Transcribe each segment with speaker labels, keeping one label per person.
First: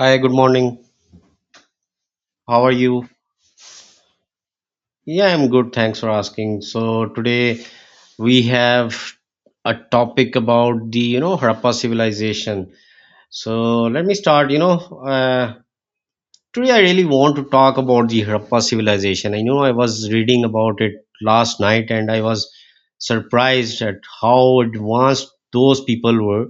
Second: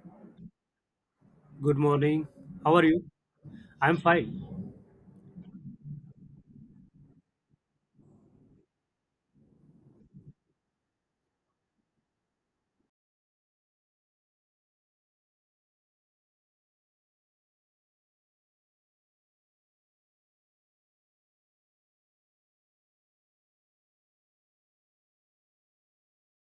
Speaker 1: Hi, good morning.
Speaker 2: Good morning.
Speaker 1: How are
Speaker 2: How are you?
Speaker 1: you?
Speaker 2: I'm fine.
Speaker 1: Yeah, I'm good. Thanks for asking. So today we have a topic about the Harappa civilization. So let me start, uh, today I really want to talk about the Harappa civilization. I know I was reading about it last night, and I was surprised at how advanced those people were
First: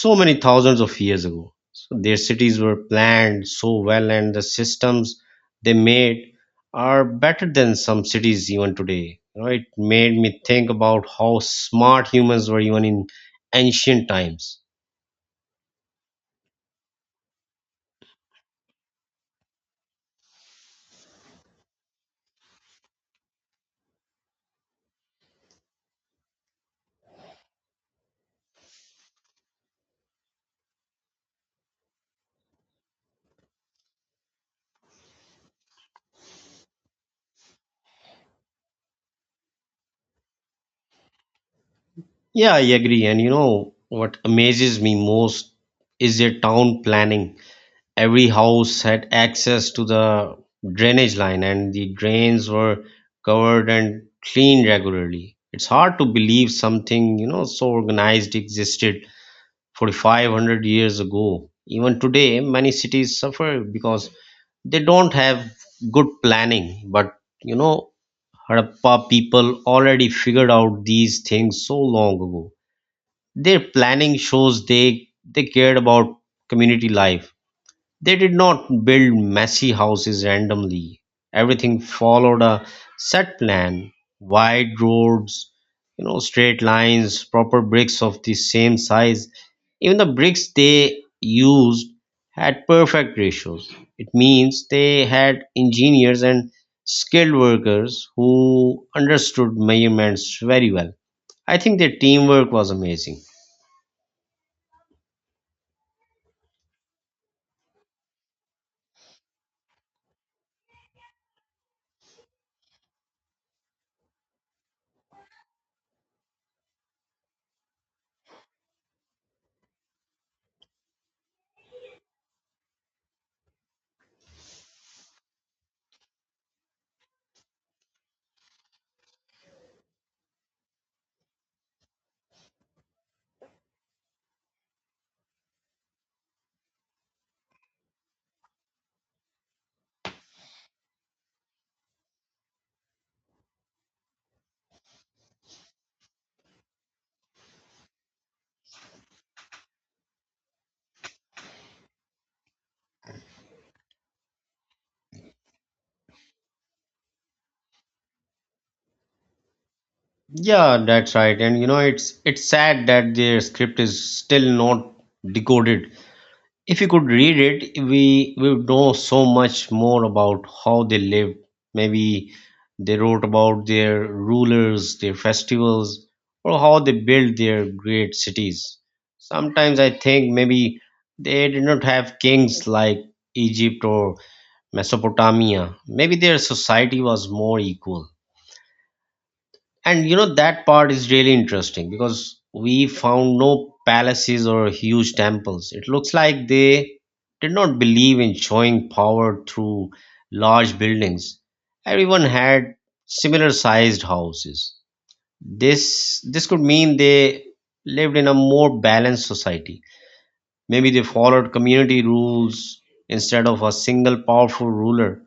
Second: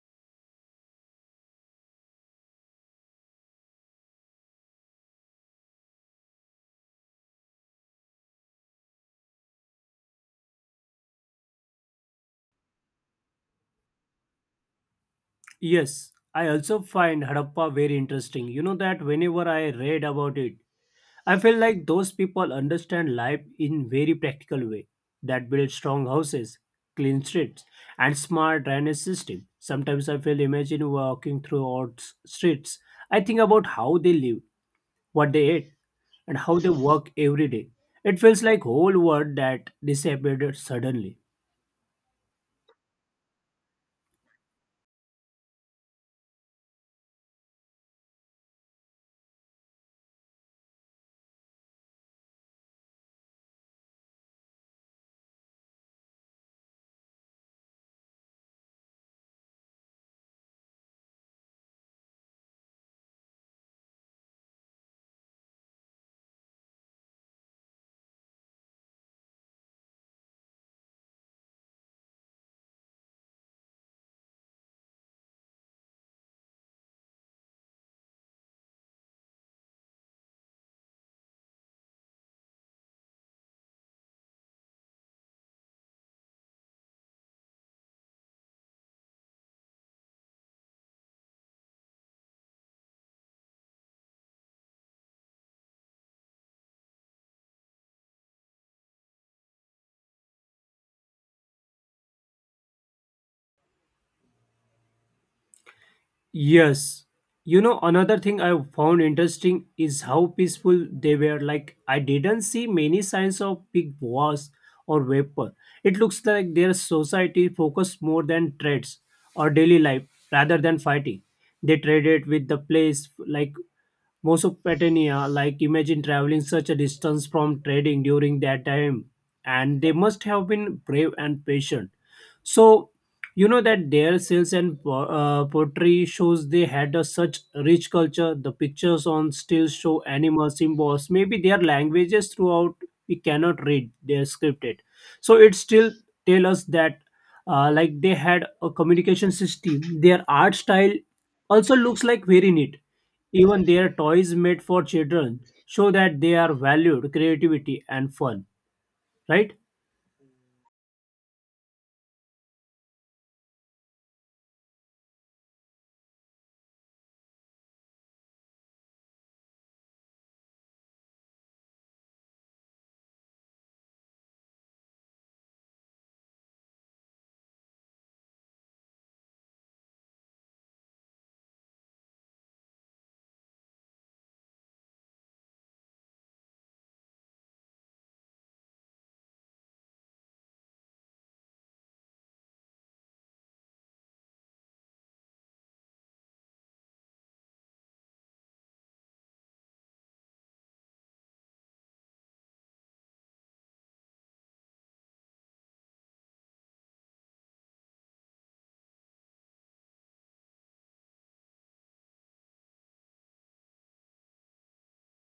Speaker 1: so many thousands of years ago. So their cities were planned so well, and the systems they made are better than some cities even today. You know, it made me think about how smart humans were even in ancient times.
Speaker 2: Yes, I also find Harappa very interesting. You know that whenever I read about it, I feel like those people understand life in very practical way that build strong houses, clean streets, and smart drainage system. Sometimes I feel imagine walking through streets. I think about how they live, what they eat, and how they work every day. It feels like whole world that disappeared suddenly.
Speaker 1: Yeah, I agree. And you know what amazes me most is their town planning. Every house had access to the drainage line, and the drains were covered and cleaned regularly. It's hard to believe something, you know, so organized existed 4500 years ago. Even today many cities suffer because they don't have good planning, but you know, Harappa people already figured out these things so long ago. Their planning shows they cared about community life. They did not build messy houses randomly. Everything followed a set plan: wide roads, you know, straight lines, proper bricks of the same size. Even the bricks they used had perfect ratios. It means they had engineers and skilled workers who understood measurements very well. I think their teamwork was amazing.
Speaker 2: Yes. You know, another thing I found interesting is how peaceful they were. Like, I didn't see many signs of big wars or weapon. It looks like their society focused more than trades or daily life rather than fighting. They traded with the place like Mesopotamia. Like imagine traveling such a distance from trading during that time, and they must have been brave and patient. So you know that their sales and pottery shows they had a such rich culture. The pictures on stills show animal symbols. Maybe their languages throughout we cannot read. They're scripted, so it still tell us that like they had a communication system. Their art style also looks like very neat even their toys made for children show that they are valued creativity and fun, right?
Speaker 1: Yeah, that's right. And you know, it's sad that their script is still not decoded. If we could read it, we would know so much more about how they lived. Maybe they wrote about their rulers, their festivals, or how they built their great cities. Sometimes I think maybe they did not have kings like Egypt or Mesopotamia. Maybe their society was more equal. And you know, that part is really interesting because we found no palaces or huge temples. It looks like they did not believe in showing power through large buildings. Everyone had similar sized houses. This could mean they lived in a more balanced society. Maybe they followed community rules instead of a single powerful ruler.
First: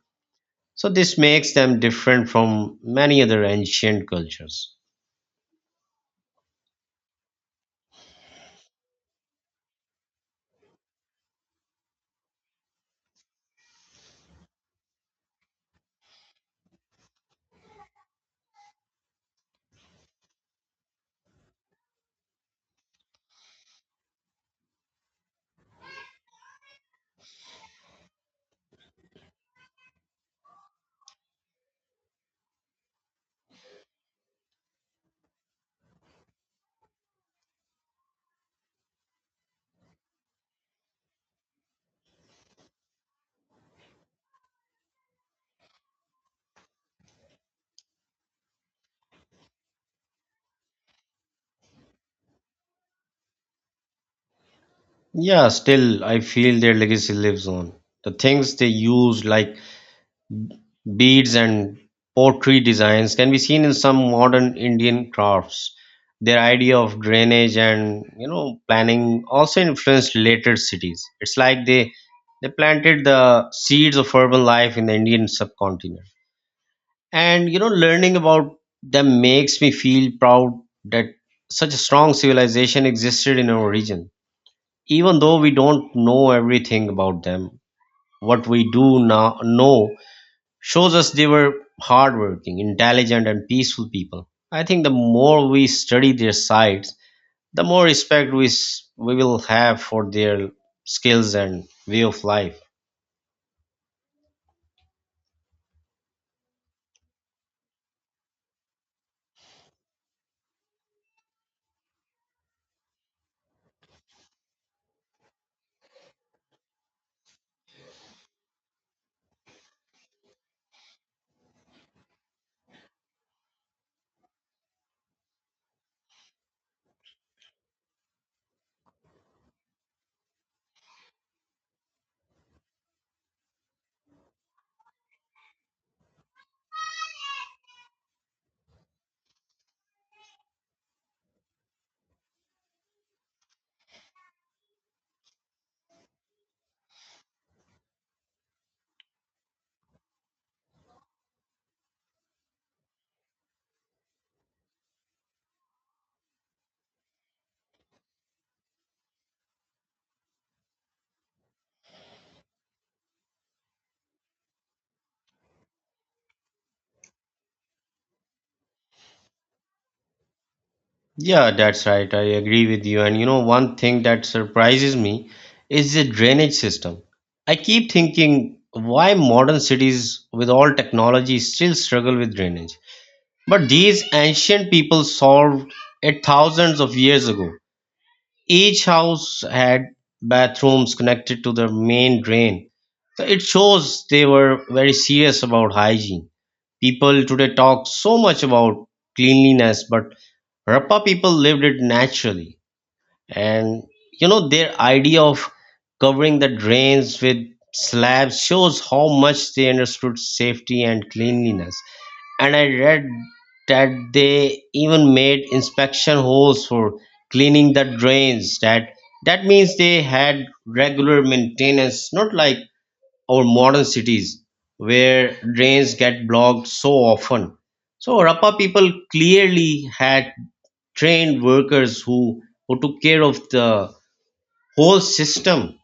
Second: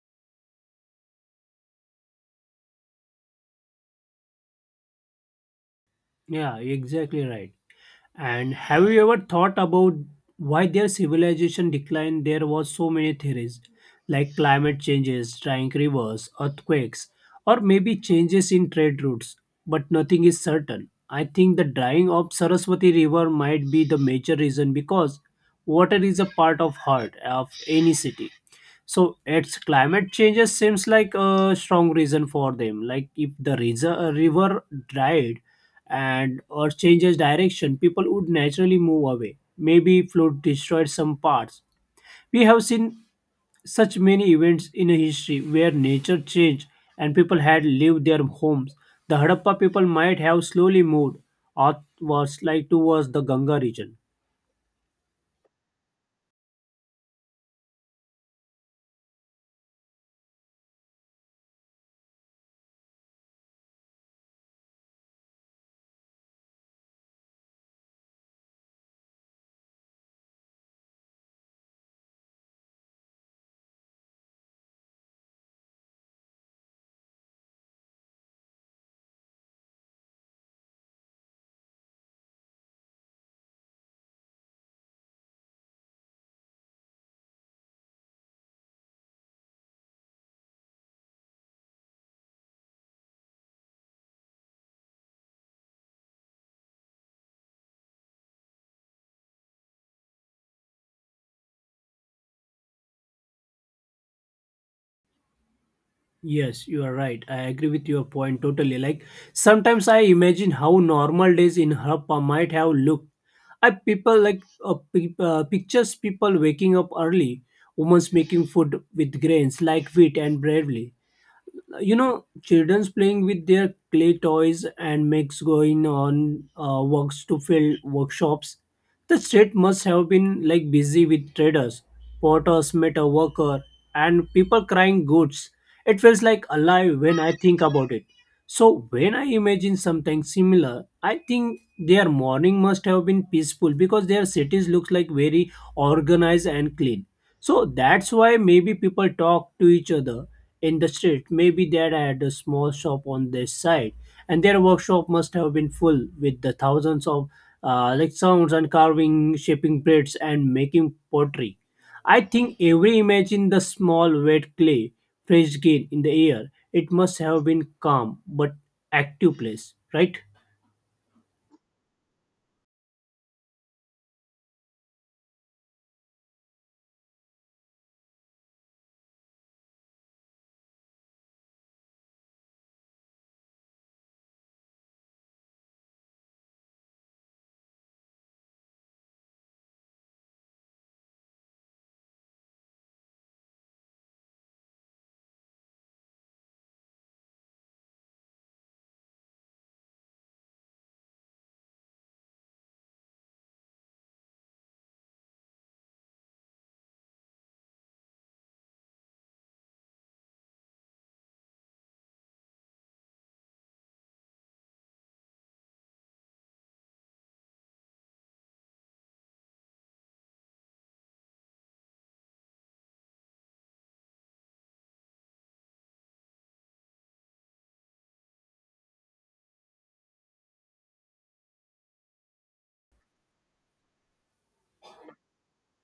Speaker 1: So this makes them different from many other ancient cultures.
Speaker 2: Yeah, exactly right. And have you ever thought about why their civilization declined? There was so many theories, like climate changes, drying rivers, earthquakes, or maybe changes in trade routes, but nothing is certain. I think the drying of Saraswati River might be the major reason because water is a part of heart of any city. So its climate changes seems like a strong reason for them. Like if the reason, river dried, and or changes direction, people would naturally move away. Maybe flood destroyed some parts. We have seen such many events in history where nature changed and people had left their homes. The Harappa people might have slowly moved outwards, like towards the Ganga region.
Speaker 1: Yeah, still, I feel their legacy lives on. The things they used, like beads and pottery designs, can be seen in some modern Indian crafts. Their idea of drainage and, you know, planning also influenced later cities. It's like they planted the seeds of urban life in the Indian subcontinent. And you know, learning about them makes me feel proud that such a strong civilization existed in our region. Even though we don't know everything about them, what we do now know shows us they were hardworking, intelligent, and peaceful people. I think the more we study their sides, the more respect we will have for their skills and way of life.
Speaker 2: Yes, you are right. I agree with your point totally. Like sometimes I imagine how normal days in Harappa might have looked. I people like pictures people waking up early, women making food with grains like wheat and bravely, you know children's playing with their clay toys and makes going on works to fill workshops the street must have been like busy with traders porters metal worker and people crying goods. It feels like alive when I think about it. So when I imagine something similar, I think their morning must have been peaceful because their cities looks like very organized and clean, so that's why maybe people talk to each other in the street. Maybe dad had a small shop on this side, and their workshop must have been full with the thousands of like sounds and carving, shaping plates, and making pottery. I think every image in the small wet clay fresh gain in the air. It must have been calm but active place, right?
Speaker 1: Yeah, that's right. I agree with you. And you know, one thing that surprises me is the drainage system. I keep thinking why modern cities with all technology still struggle with drainage. But these ancient people solved it thousands of years ago. Each house had bathrooms connected to the main drain. So it shows they were very serious about hygiene. People today talk so much about cleanliness, but Harappa people lived it naturally. And you know, their idea of covering the drains with slabs shows how much they understood safety and cleanliness. And I read that they even made inspection holes for cleaning the drains. That means they had regular maintenance, not like our modern cities where drains get blocked so often. So Harappa people clearly had trained workers who took care of the whole system.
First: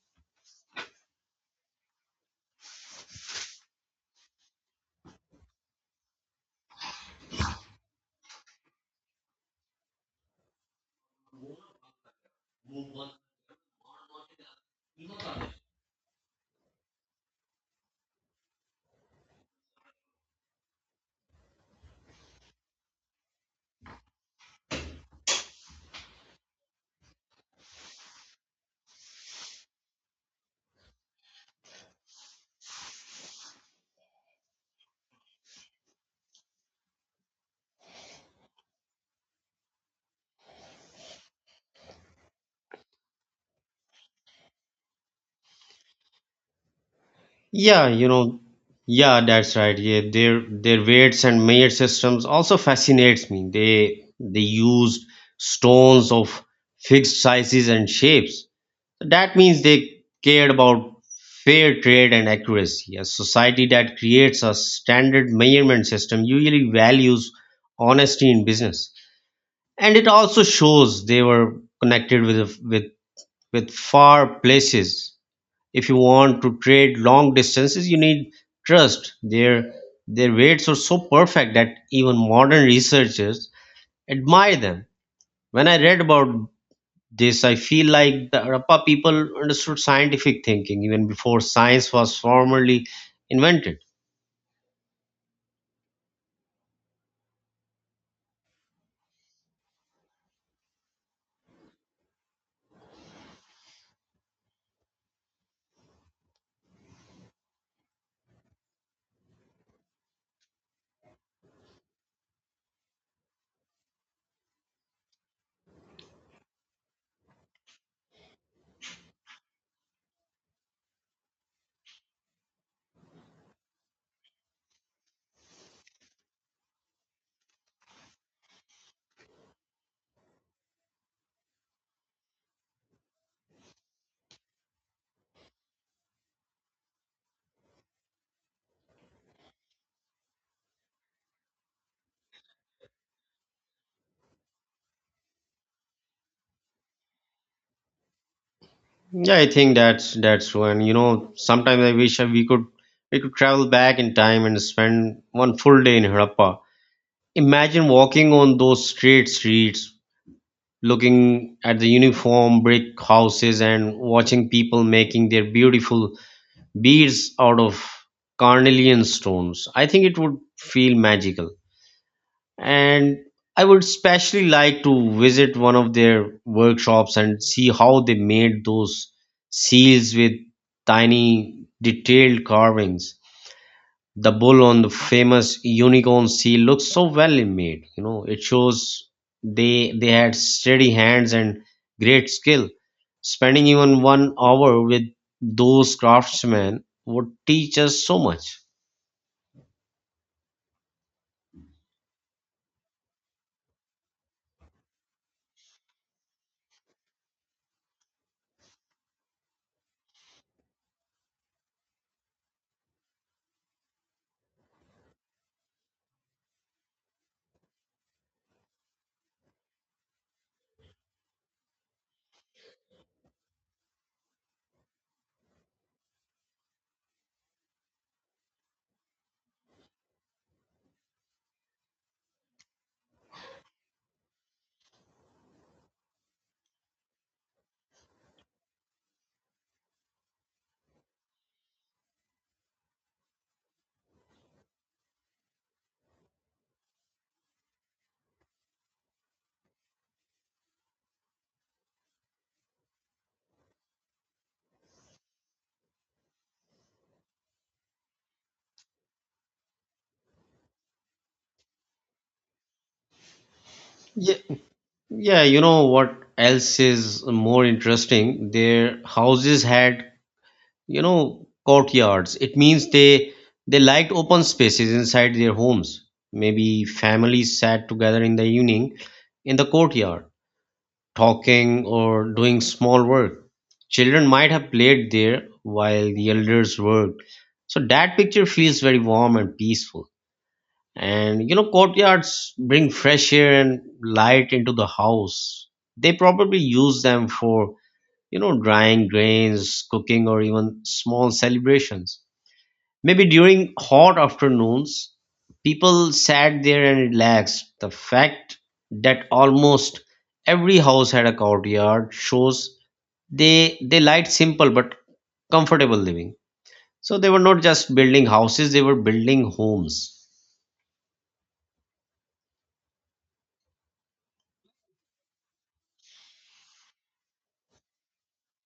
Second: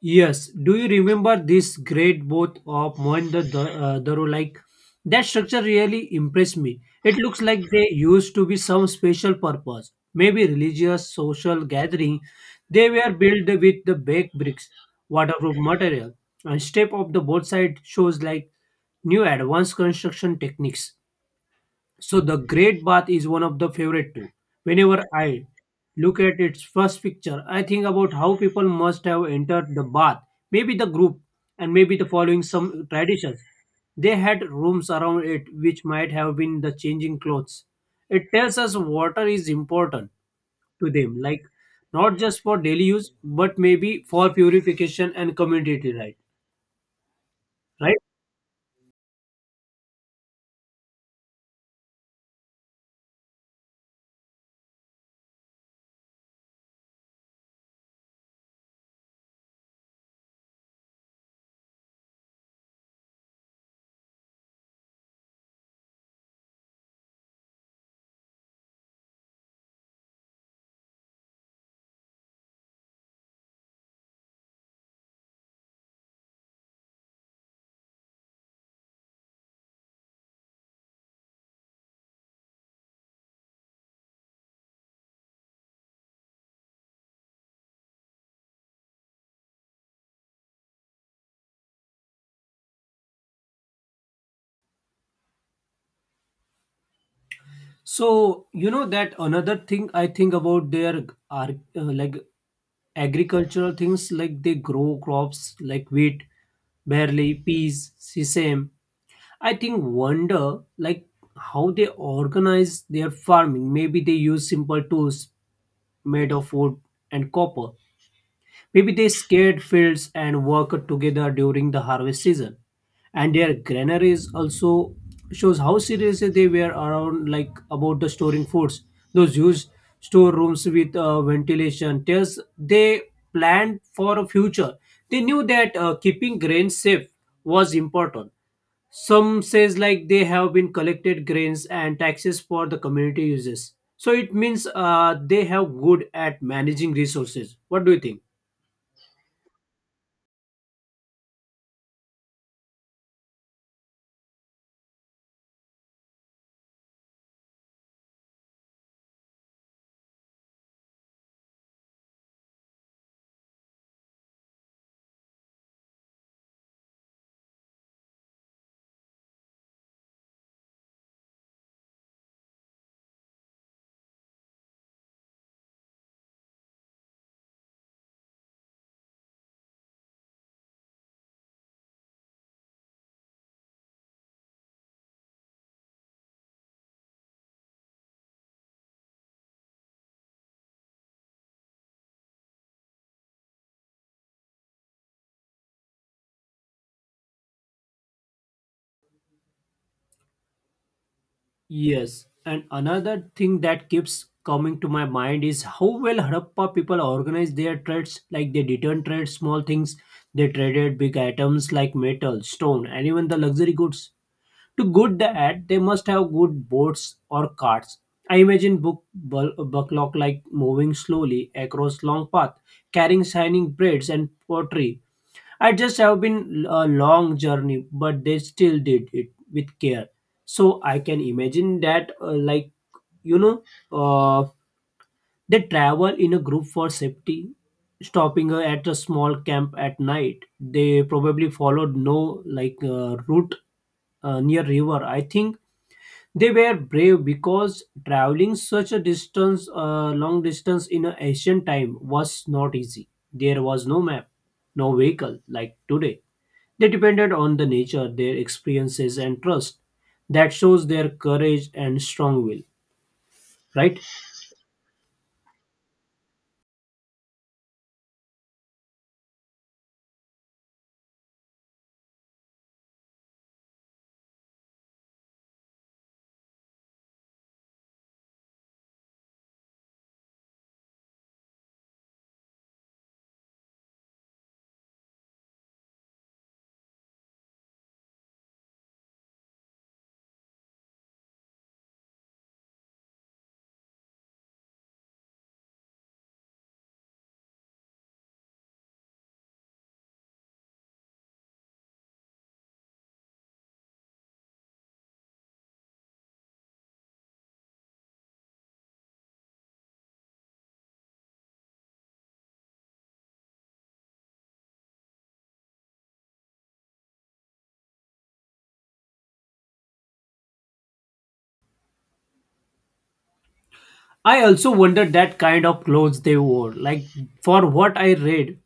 Speaker 2: Yes, do you remember this great boat of Daro? Like that structure really impressed me. It looks like they used to be some special purpose, maybe religious, social gathering. They were built with the baked bricks, waterproof material, and shape of the boat side shows like new advanced construction techniques. So the Great Bath is one of the favorite too. Whenever I look at its first picture, I think about how people must have entered the bath, maybe the group, and maybe the following some traditions. They had rooms around it which might have been the changing clothes. It tells us water is important to them, like not just for daily use, but maybe for purification and community right.
Speaker 1: Yeah,
Speaker 2: Right?
Speaker 1: you know, yeah, that's right. Yeah, their weights and measure systems also fascinates me. They used stones of fixed sizes and shapes. That means they cared about fair trade and accuracy. A society that creates a standard measurement system usually values honesty in business. And it also shows they were connected with far places. If you want to trade long distances, you need trust. Their weights are so perfect that even modern researchers admire them. When I read about this, I feel like the Harappa people understood scientific thinking even before science was formally invented.
Speaker 2: So you know that another thing I think about their are like agricultural things like they grow crops like wheat, barley, peas, sesame. I think wonder like how they organize their farming. Maybe they use simple tools made of wood and copper. Maybe they scared fields and worked together during the harvest season. And their granaries also shows how serious they were around like about the storing foods. Those huge storerooms with ventilation tells they planned for a future. They knew that keeping grains safe was important. Some says like they have been collected grains and taxes for the community uses. So it means they have good at managing resources. What do you think?
Speaker 1: Yeah, I think that's when, you know, sometimes I wish we could travel back in time and spend one full day in Harappa. Imagine walking on those straight streets, looking at the uniform brick houses and watching people making their beautiful beads out of carnelian stones. I think it would feel magical. And I would especially like to visit one of their workshops and see how they made those seals with tiny detailed carvings. The bull on the famous unicorn seal looks so well made. You know, it shows they had steady hands and great skill. Spending even 1 hour with those craftsmen would teach us so much.
Speaker 2: Yes, and another thing that keeps coming to my mind is how well Harappa people organize their trades. Like they didn't trade small things, they traded big items like metal, stone, and even the luxury goods. To good that, they must have good boats or carts. I imagine bucklock like moving slowly across long path, carrying shining braids and pottery. I just have been a long journey, but they still did it with care. So I can imagine that, like you know, uh, they travel in a group for safety. Stopping at a small camp at night, they probably followed no like route near river. I think they were brave because traveling such a distance, long distance in an ancient time was not easy. There was no map, no vehicle like today. They depended on the nature, their experiences, and trust. That shows their courage and strong will, right?
Speaker 1: Yeah, yeah you know what else is more interesting: their houses had, you know, courtyards. It means they liked open spaces inside their homes. Maybe families sat together in the evening in the courtyard, talking or doing small work. Children might have played there while the elders worked. So that picture feels very warm and peaceful. And you know, courtyards bring fresh air and light into the house. They probably use them for, you know, drying grains, cooking, or even small celebrations. Maybe during hot afternoons, people sat there and relaxed. The fact that almost every house had a courtyard shows they liked simple but comfortable living. So they were not just building houses; they were building homes.
Speaker 2: I also wondered that kind of clothes they wore. Like, for what I read,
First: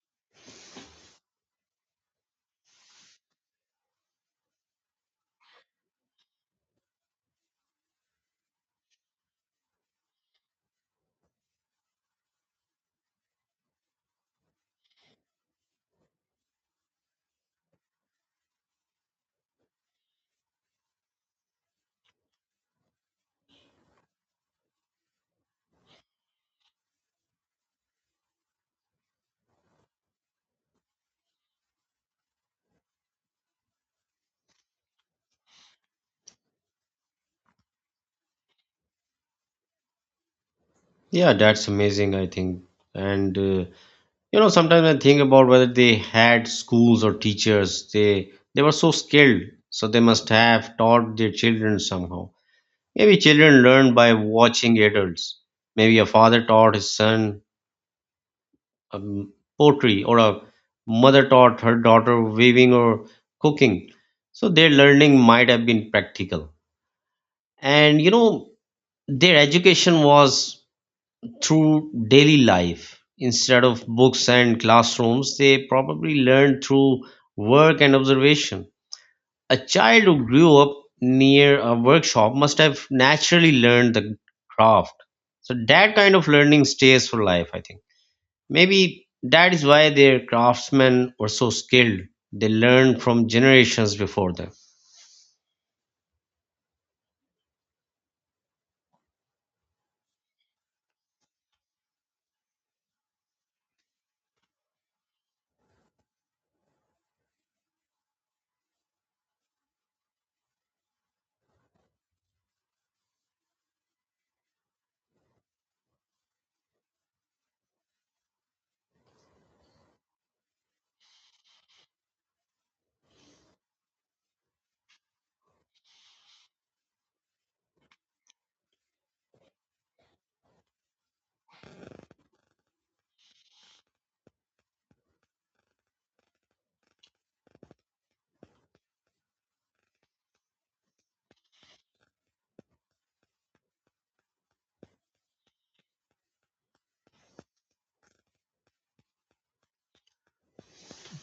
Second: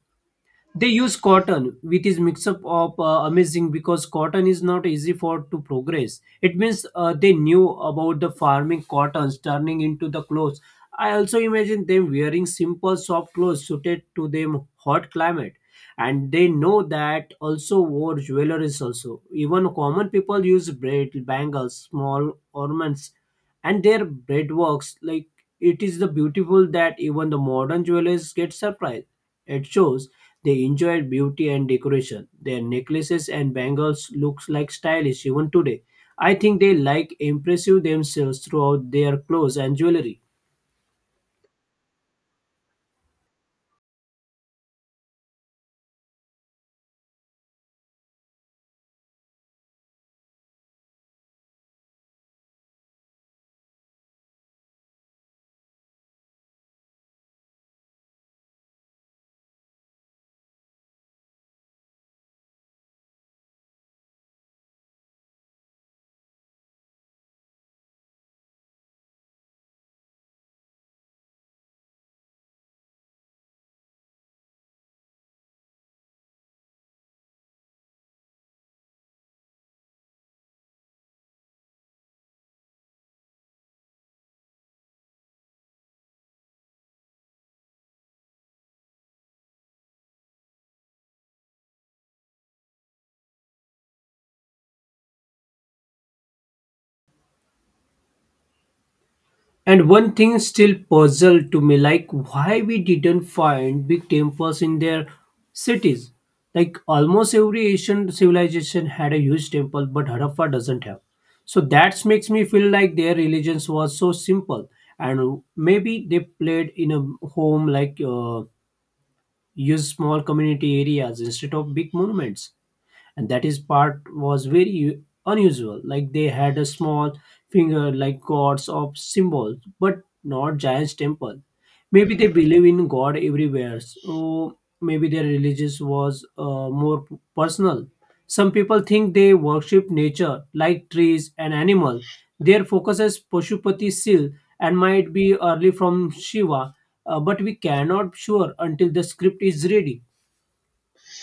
Speaker 2: they use cotton, which is mix up of amazing because cotton is not easy for to progress. It means they knew about the farming cottons turning into the clothes. I also imagine them wearing simple soft clothes suited to them hot climate, and they know that also wore jewelries also. Even common people use braid, bangles, small ornaments, and their braid works like it is the beautiful that even the modern jewelers get surprised. It shows they enjoyed beauty and decoration. Their necklaces and bangles looks like stylish even today. I think they like impressive themselves throughout their clothes and jewelry.
Speaker 1: Yeah, that's amazing. I think, and you know, sometimes I think about whether they had schools or teachers. They were so skilled, so they must have taught their children somehow. Maybe children learn by watching adults. Maybe a father taught his son um, poetry, or a mother taught her daughter weaving or cooking. So their learning might have been practical. And you know, their education was through daily life. Instead of books and classrooms, they probably learned through work and observation. A child who grew up near a workshop must have naturally learned the craft. So that kind of learning stays for life, I think. Maybe that is why their craftsmen were so skilled. They learned from generations before them.
Speaker 2: And one thing still puzzled to me, like why we didn't find big temples in their cities. Like almost every Asian civilization had a huge temple, but Harappa doesn't have. So that makes me feel like their religions was so simple, and maybe they played in a home like. Use small community areas instead of big monuments, and that is part was very unusual. Like they had a small finger like gods of symbols but not giants temple. Maybe they believe in god everywhere, so maybe their religious was more personal. Some people think they worship nature like trees and animals. Their focus is pashupati seal and might be early from shiva, but we cannot sure until the script is ready.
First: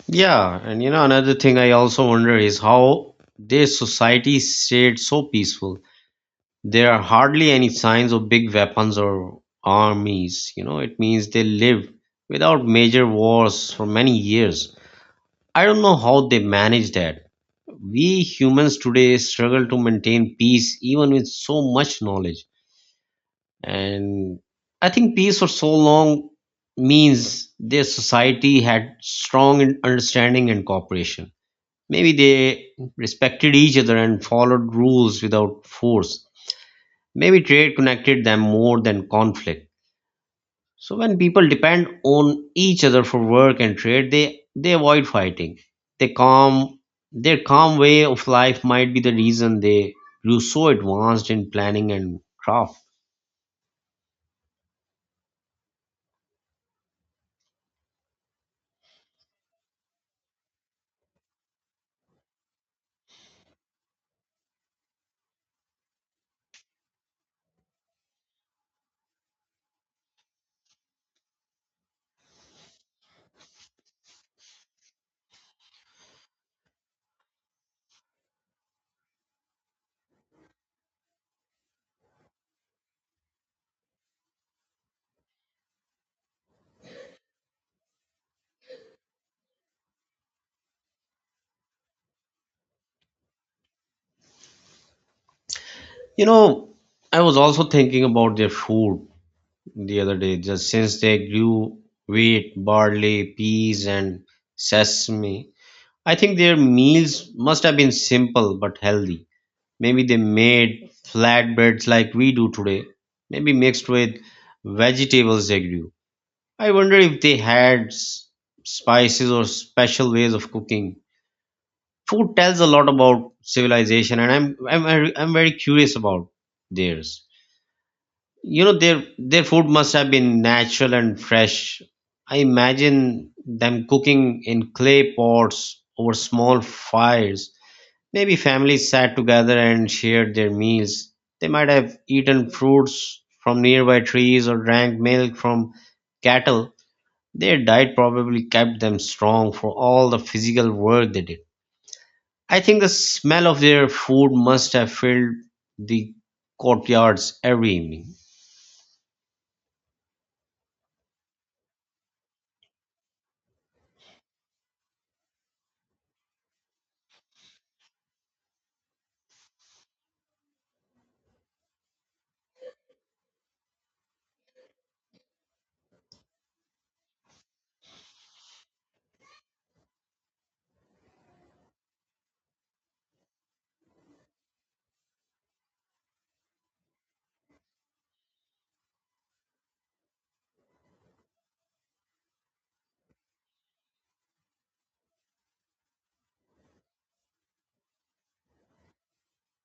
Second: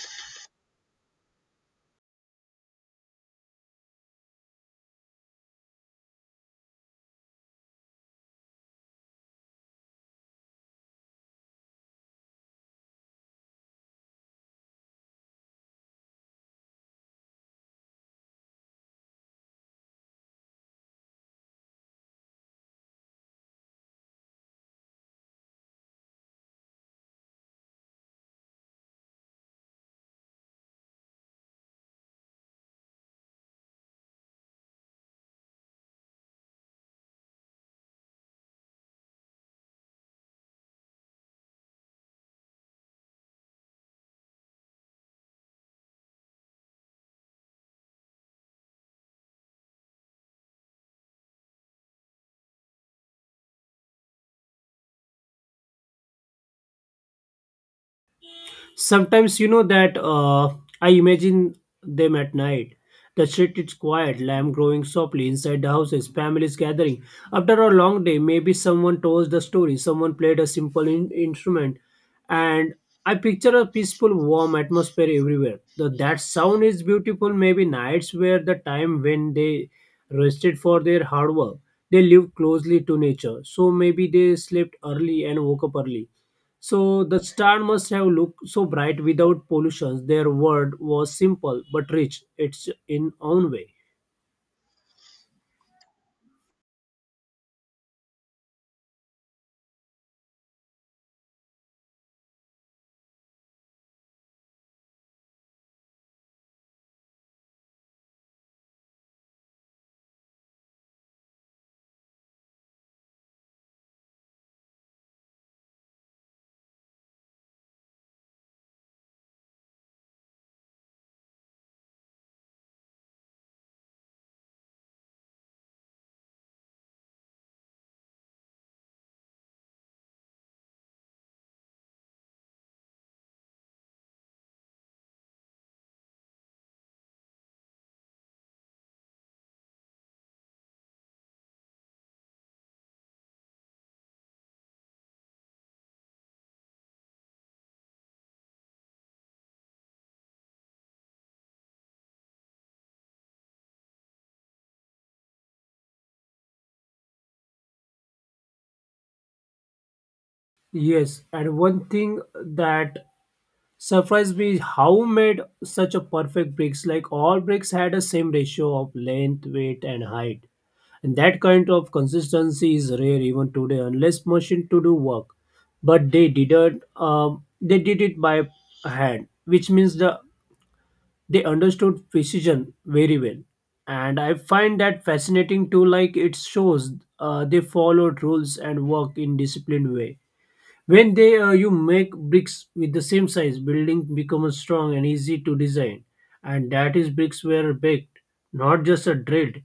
Speaker 1: Yeah, and you know, another thing I also wonder is how their society stayed so peaceful. There are hardly any signs of big weapons or armies. You know, it means they lived without major wars for many years. I don't know how they manage that. We humans today struggle to maintain peace even with so much knowledge. And I think peace for so long means their society had strong understanding and cooperation. Maybe they respected each other and followed rules without force. Maybe trade connected them more than conflict. So when people depend on each other for work and trade, they avoid fighting. They calm Their calm way of life might be the reason they grew so advanced in planning and craft.
Speaker 2: Sometimes you know that I imagine them at night. The street is quiet, lamb growing softly inside the houses, families gathering. After a long day, maybe someone told the story, someone played a simple instrument, and I picture a peaceful, warm atmosphere everywhere. The, that sound is beautiful. Maybe nights were the time when they rested for their hard work. They lived closely to nature, so maybe they slept early and woke up early, so the star must have looked so bright without pollution. Their word was simple but rich, its in own way.
Speaker 1: You know, I was also thinking about their food the other day. Just since they grew wheat, barley, peas, and sesame, I think their meals must have been simple but healthy. Maybe they made flatbreads like we do today, maybe mixed with vegetables they grew. I wonder if they had spices or special ways of cooking. Food tells a lot about civilization, and I'm very curious about theirs. You know, their food must have been natural and fresh. I imagine them cooking in clay pots over small fires. Maybe families sat together and shared their meals. They might have eaten fruits from nearby trees or drank milk from cattle. Their diet probably kept them strong for all the physical work they did. I think the smell of their food must have filled the courtyards every evening.
Speaker 2: Yes, and one thing that surprised me is how made such a perfect bricks. Like all bricks had a same ratio of length, weight, and height. And that kind of consistency is rare even today, unless machine to do work. But they didn't. They did it by hand, which means they understood precision very well, and I find that fascinating too. Like it shows they followed rules and work in disciplined way. When they you make bricks with the same size, building becomes strong and easy to design. And that is bricks were baked, not just a drilled.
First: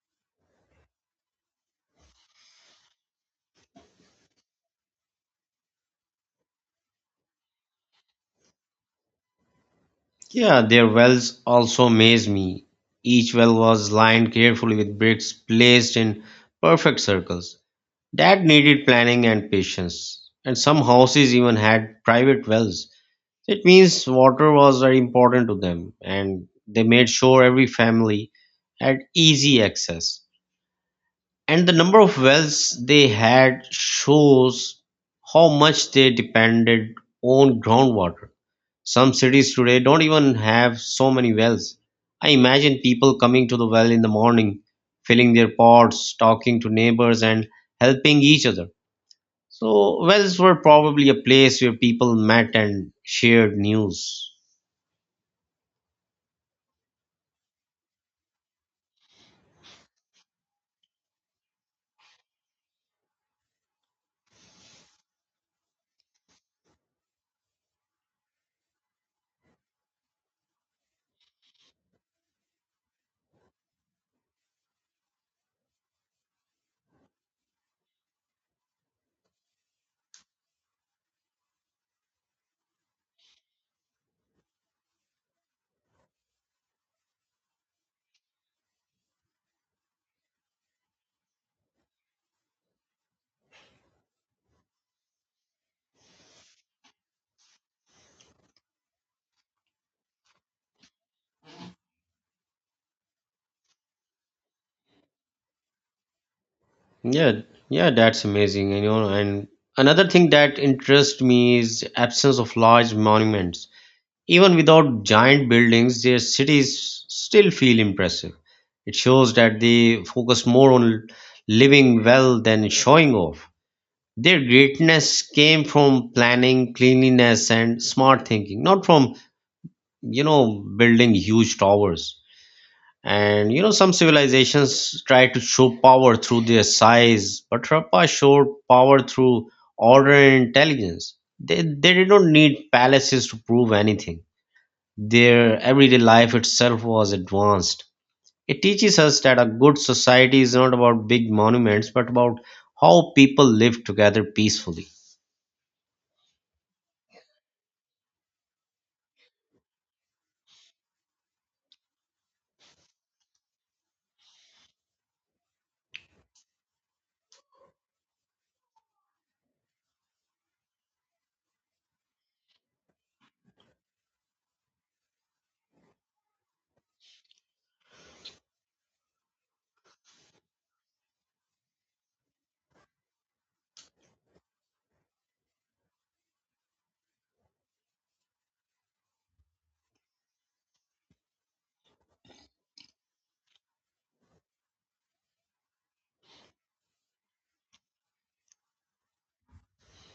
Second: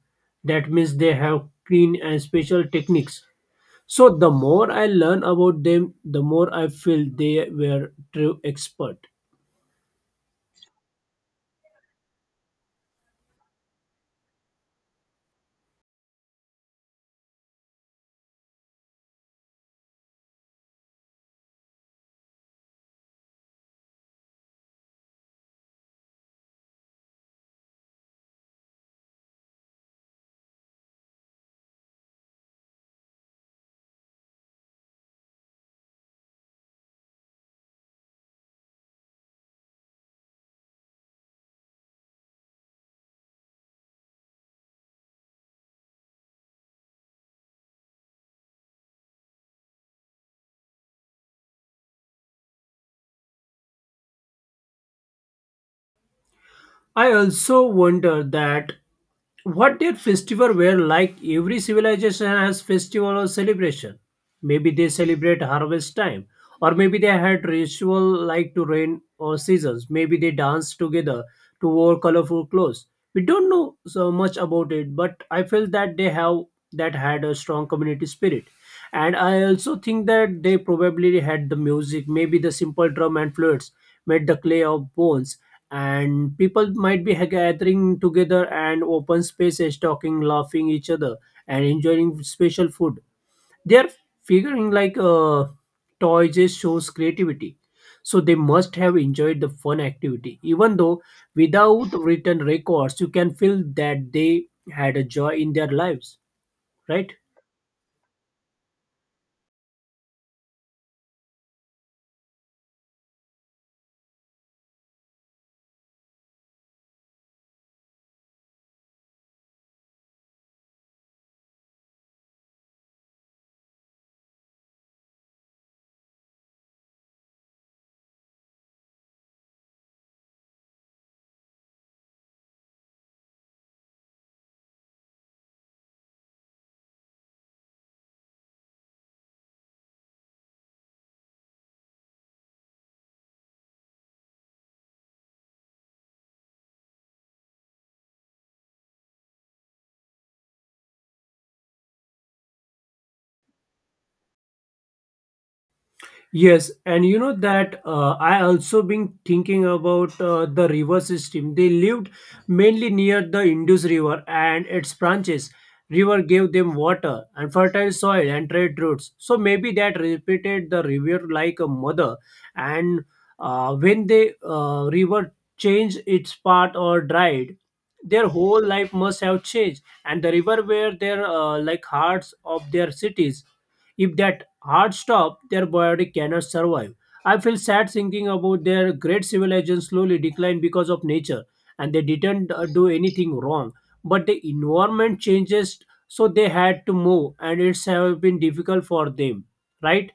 Speaker 2: That means they have clean and special techniques. So the more I learn about them, the more I feel they were true expert.
Speaker 1: Yeah, their wells also amazed me. Each well was lined carefully with bricks placed in perfect circles. That needed planning and patience. And some houses even had private wells. It means water was very important to them, and they made sure every family had easy access. And the number of wells they had shows how much they depended on groundwater. Some cities today don't even have so many wells. I imagine people coming to the well in the morning, filling their pots, talking to neighbors, and helping each other. So, wells were probably a place where people met and shared news.
Speaker 2: I also wonder that what their festival were like? Every civilization has festival or celebration. Maybe they celebrate harvest time, or maybe they had ritual like to rain or seasons. Maybe they dance together to wore colorful clothes. We don't know so much about it, but I feel that they have that had a strong community spirit. And I also think that they probably had the music, maybe the simple drum and flutes made the clay of bones, and people might be gathering together and open spaces talking laughing each other and enjoying special food. They're figuring like toy just shows creativity. So they must have enjoyed the fun activity even though without written records you can feel that they had a joy in their lives, right.
Speaker 1: Yeah, yeah, that's amazing. You know, and another thing that interests me is absence of large monuments. Even without giant buildings, their cities still feel impressive. It shows that they focus more on living well than showing off. Their greatness came from planning, cleanliness, and smart thinking, not from, you know, building huge towers. And you know, some civilizations try to show power through their size, but Harappa showed power through order and intelligence. They did not need palaces to prove anything. Their everyday life itself was advanced. It teaches us that a good society is not about big monuments, but about how people live together peacefully.
Speaker 2: Yes, and you know that I also been thinking about the river system. They lived mainly near the Indus River and its branches. River gave them water and fertile soil and trade routes. So maybe that repeated the river like a mother. And when the river changed its path or dried, their whole life must have changed. And the river were their like hearts of their cities. If that heart stop, their body cannot survive. I feel sad thinking about their great civilization slowly decline because of nature, and they didn't do anything wrong. But the environment changes, so they had to move, and it's have been difficult for them, right?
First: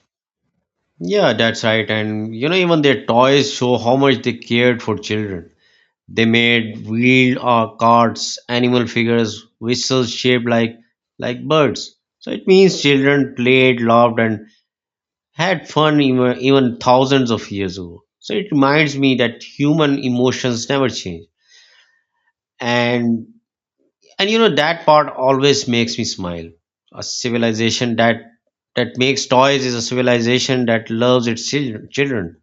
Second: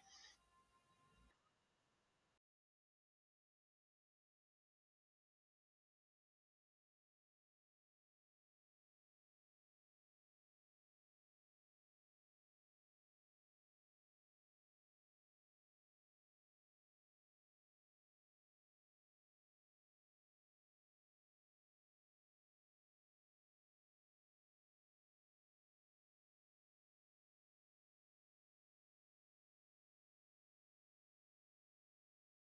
Speaker 1: Yeah, that's right. And you know, even their toys show how much they cared for children. They made wheeled or carts, animal figures, whistles shaped like birds. So it means children played, loved, and had fun even thousands of years ago. So it reminds me that human emotions never change, and and you know that part always makes me smile. A civilization that makes toys is a civilization that loves its children,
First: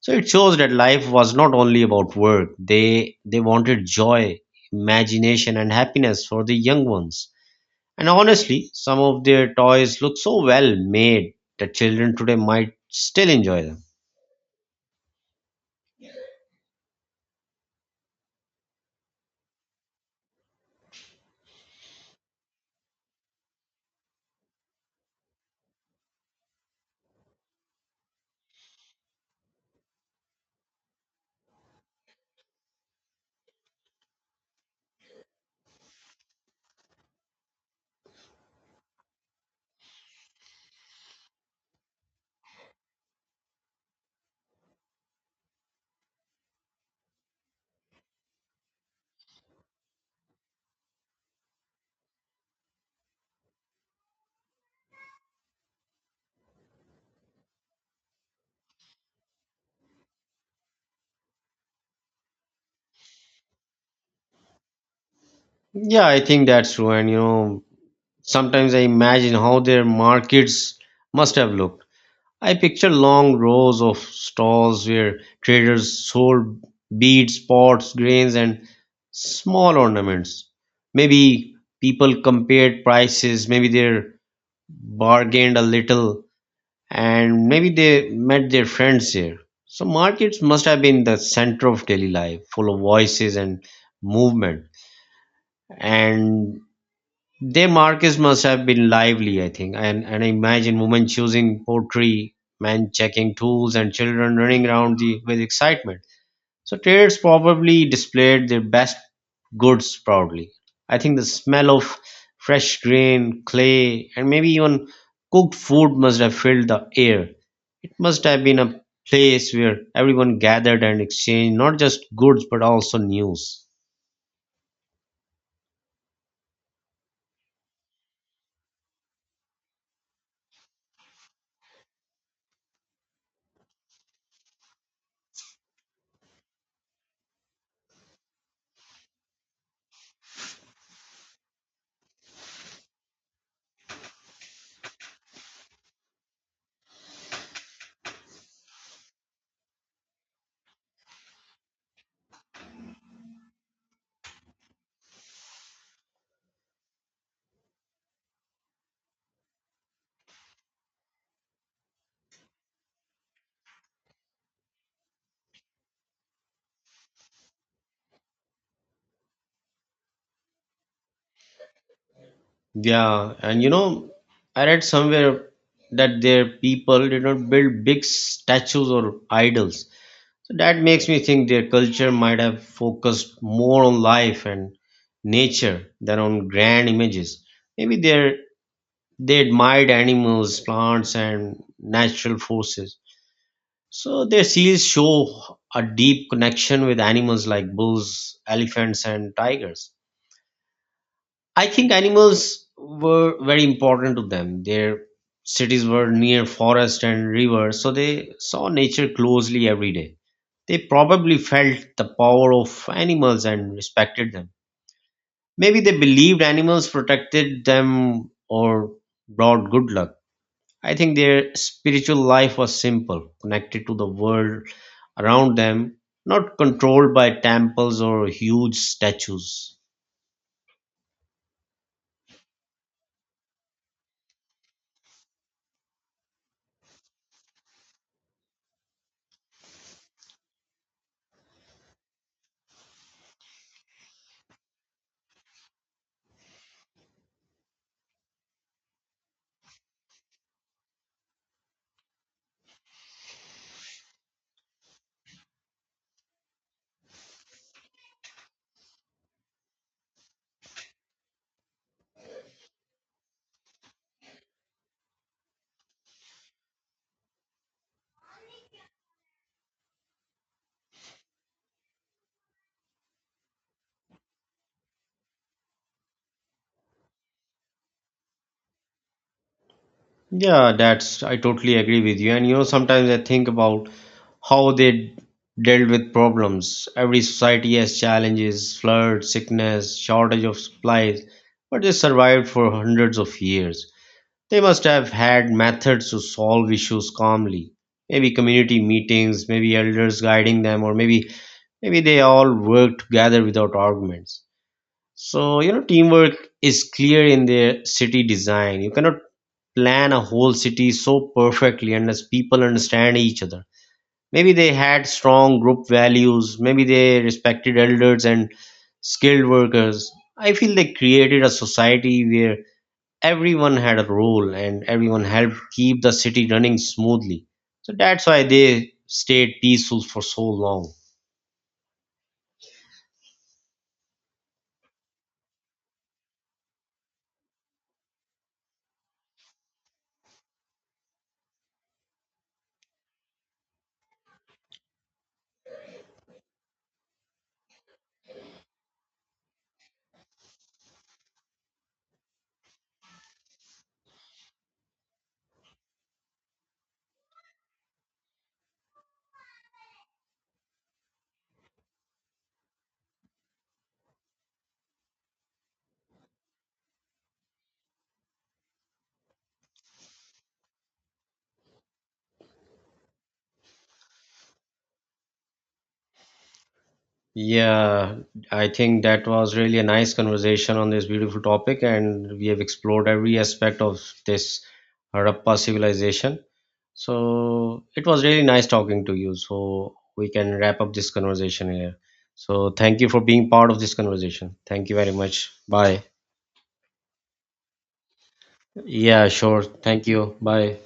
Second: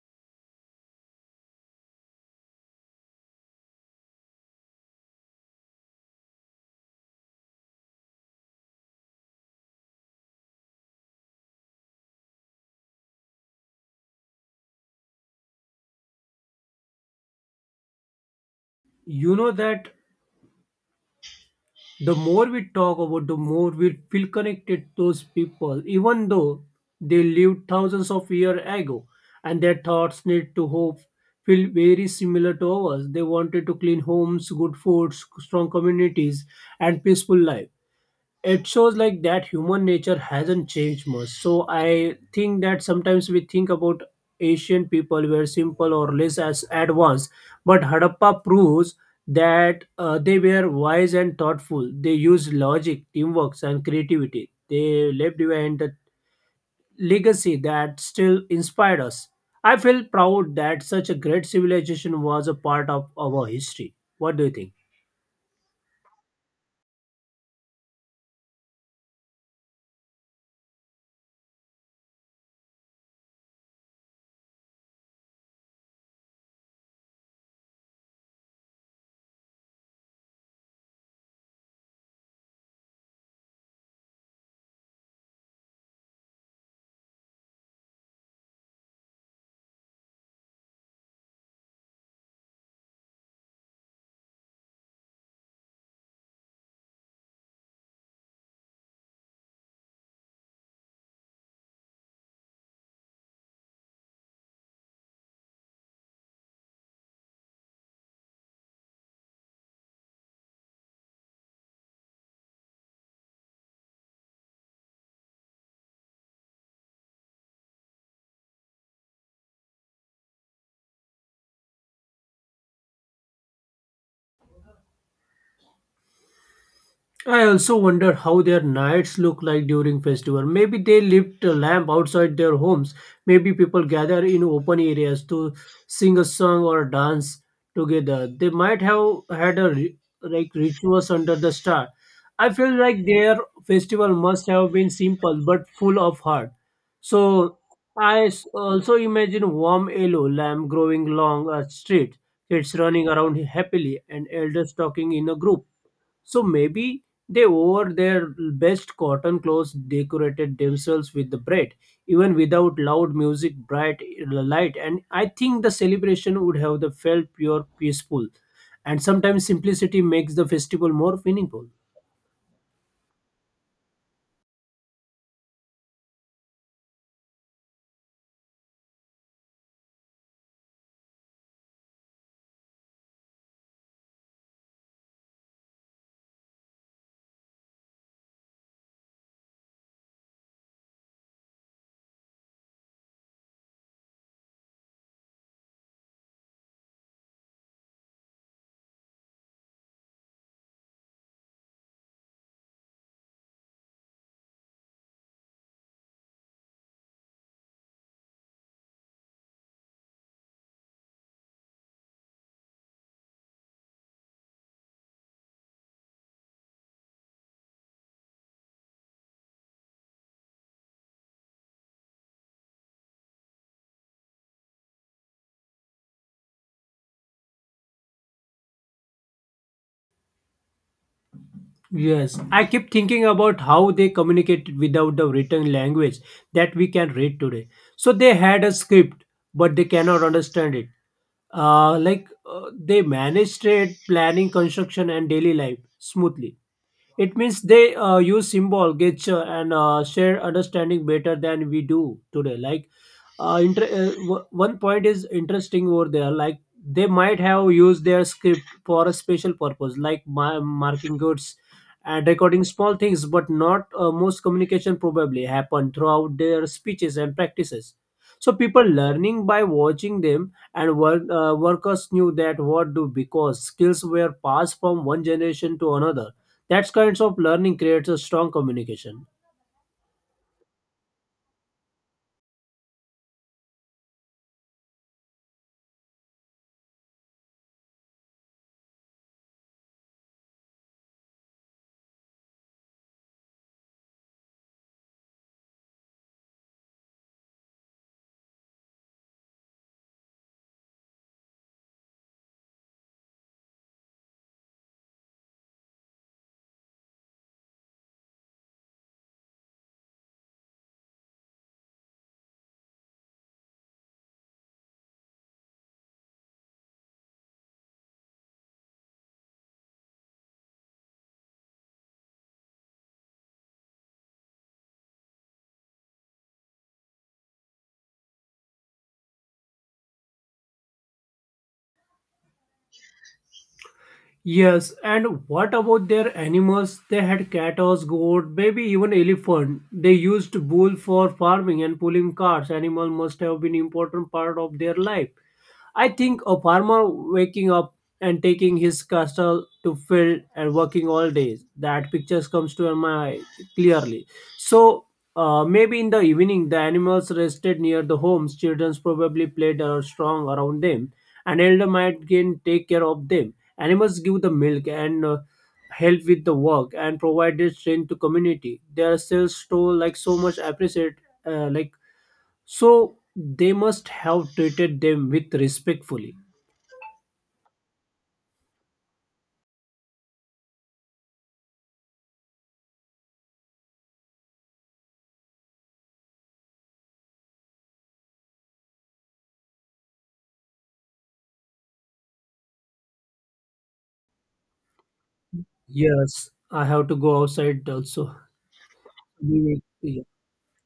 Speaker 1: so it shows that life was not only about work. They wanted joy, imagination and happiness for the young ones. And honestly, some of their toys look so well made that children today might still enjoy them.
Speaker 2: You know that the more we talk about the more we feel connected to those people even though they lived thousands of years ago, and their thoughts need to hope feel very similar to ours. They wanted to clean homes, good foods, strong communities, and peaceful life. It shows like that human nature hasn't changed much. So I think that sometimes we think about asian people were simple or less as advanced, but Harappa proves that they were wise and thoughtful. They used logic, teamwork, and creativity. They left behind the legacy that still inspired us. I feel proud that such a great civilization was a part of our history. What do you think?
Speaker 1: Yeah, I think that's true. And you know, sometimes I imagine how their markets must have looked. I picture long rows of stalls where traders sold beads, pots, grains, and small ornaments. Maybe people compared prices, maybe they bargained a little, and maybe they met their friends here. So, markets must have been the center of daily life, full of voices and movement. And their markets must have been lively, I think, and I imagine women choosing pottery, men checking tools, and children running around the, with excitement. So traders probably displayed their best goods proudly. I think the smell of fresh grain, clay, and maybe even cooked food must have filled the air. It must have been a place where everyone gathered and exchanged not just goods but also news.
Speaker 2: I also wonder how their nights look like during festival. Maybe they lit a lamp outside their homes. Maybe people gather in open areas to sing a song or dance together. They might have had a like rituals under the star. I feel like their festival must have been simple but full of heart. So I also imagine warm yellow lamb growing along a street, kids running around happily, and elders talking in a group. So maybe they wore their best cotton clothes, decorated themselves with the bread, even without loud music, bright light. And I think the celebration would have the felt pure, peaceful. And sometimes simplicity makes the festival more meaningful.
Speaker 1: Yeah, and you know, I read somewhere that their people did not build big statues or idols. So that makes me think their culture might have focused more on life and nature than on grand images. Maybe they admired animals, plants, and natural forces. So their seals show a deep connection with animals like bulls, elephants, and tigers. I think animals were very important to them. Their cities were near forest and rivers, so they saw nature closely every day. They probably felt the power of animals and respected them. Maybe they believed animals protected them or brought good luck. I think their spiritual life was simple, connected to the world around them, not controlled by temples or huge statues.
Speaker 2: Yes, I keep thinking about how they communicated without the written language that we can read today. So they had a script, but they cannot understand it. Like they managed trade, planning, construction, and daily life smoothly. It means they use symbol, gesture, and share understanding better than we do today. Like, one point is interesting over there. Like, they might have used their script for a special purpose, like marking goods and recording small things, but not most communication probably happened throughout their speeches and practices. So people learning by watching them and work, workers knew that what do because skills were passed from one generation to another. That kinds of learning creates a strong communication.
Speaker 1: Yeah, that's, I totally agree with you. And you know, sometimes I think about how they dealt with problems. Every society has challenges, floods, sickness, shortage of supplies, but they survived for hundreds of years. They must have had methods to solve issues calmly. Maybe community meetings, maybe elders guiding them, or maybe they all worked together without arguments. So, you know, teamwork is clear in their city design. You cannot plan a whole city so perfectly unless people understand each other. Maybe they had strong group values, maybe they respected elders and skilled workers. I feel they created a society where everyone had a role and everyone helped keep the city running smoothly. So that's why they stayed peaceful for so long.
Speaker 2: Yes, and what about their animals? They had cattle, goat, maybe even elephant. They used bull for farming and pulling carts. Animal must have been important part of their life. I think a farmer waking up and taking his cattle to field and working all day. That pictures comes to my eye clearly. So maybe in the evening the animals rested near the homes. Children probably played or strong around them. An elder might again take care of them. Animals give the milk and help with the work and provided strength to community. Their sales store like so much appreciate like so they must have treated them with respectfully.
Speaker 1: Yeah, I think that was really a nice conversation on this beautiful topic, and we have explored every aspect of this Harappa civilization. So it was really nice talking to you. So we can wrap up this conversation here. So thank you for being part of this conversation. Thank you very much. Bye.
Speaker 2: Yes, I have to go outside also.
Speaker 1: Yeah, sure. Thank
Speaker 2: Yeah.
Speaker 1: you. Bye.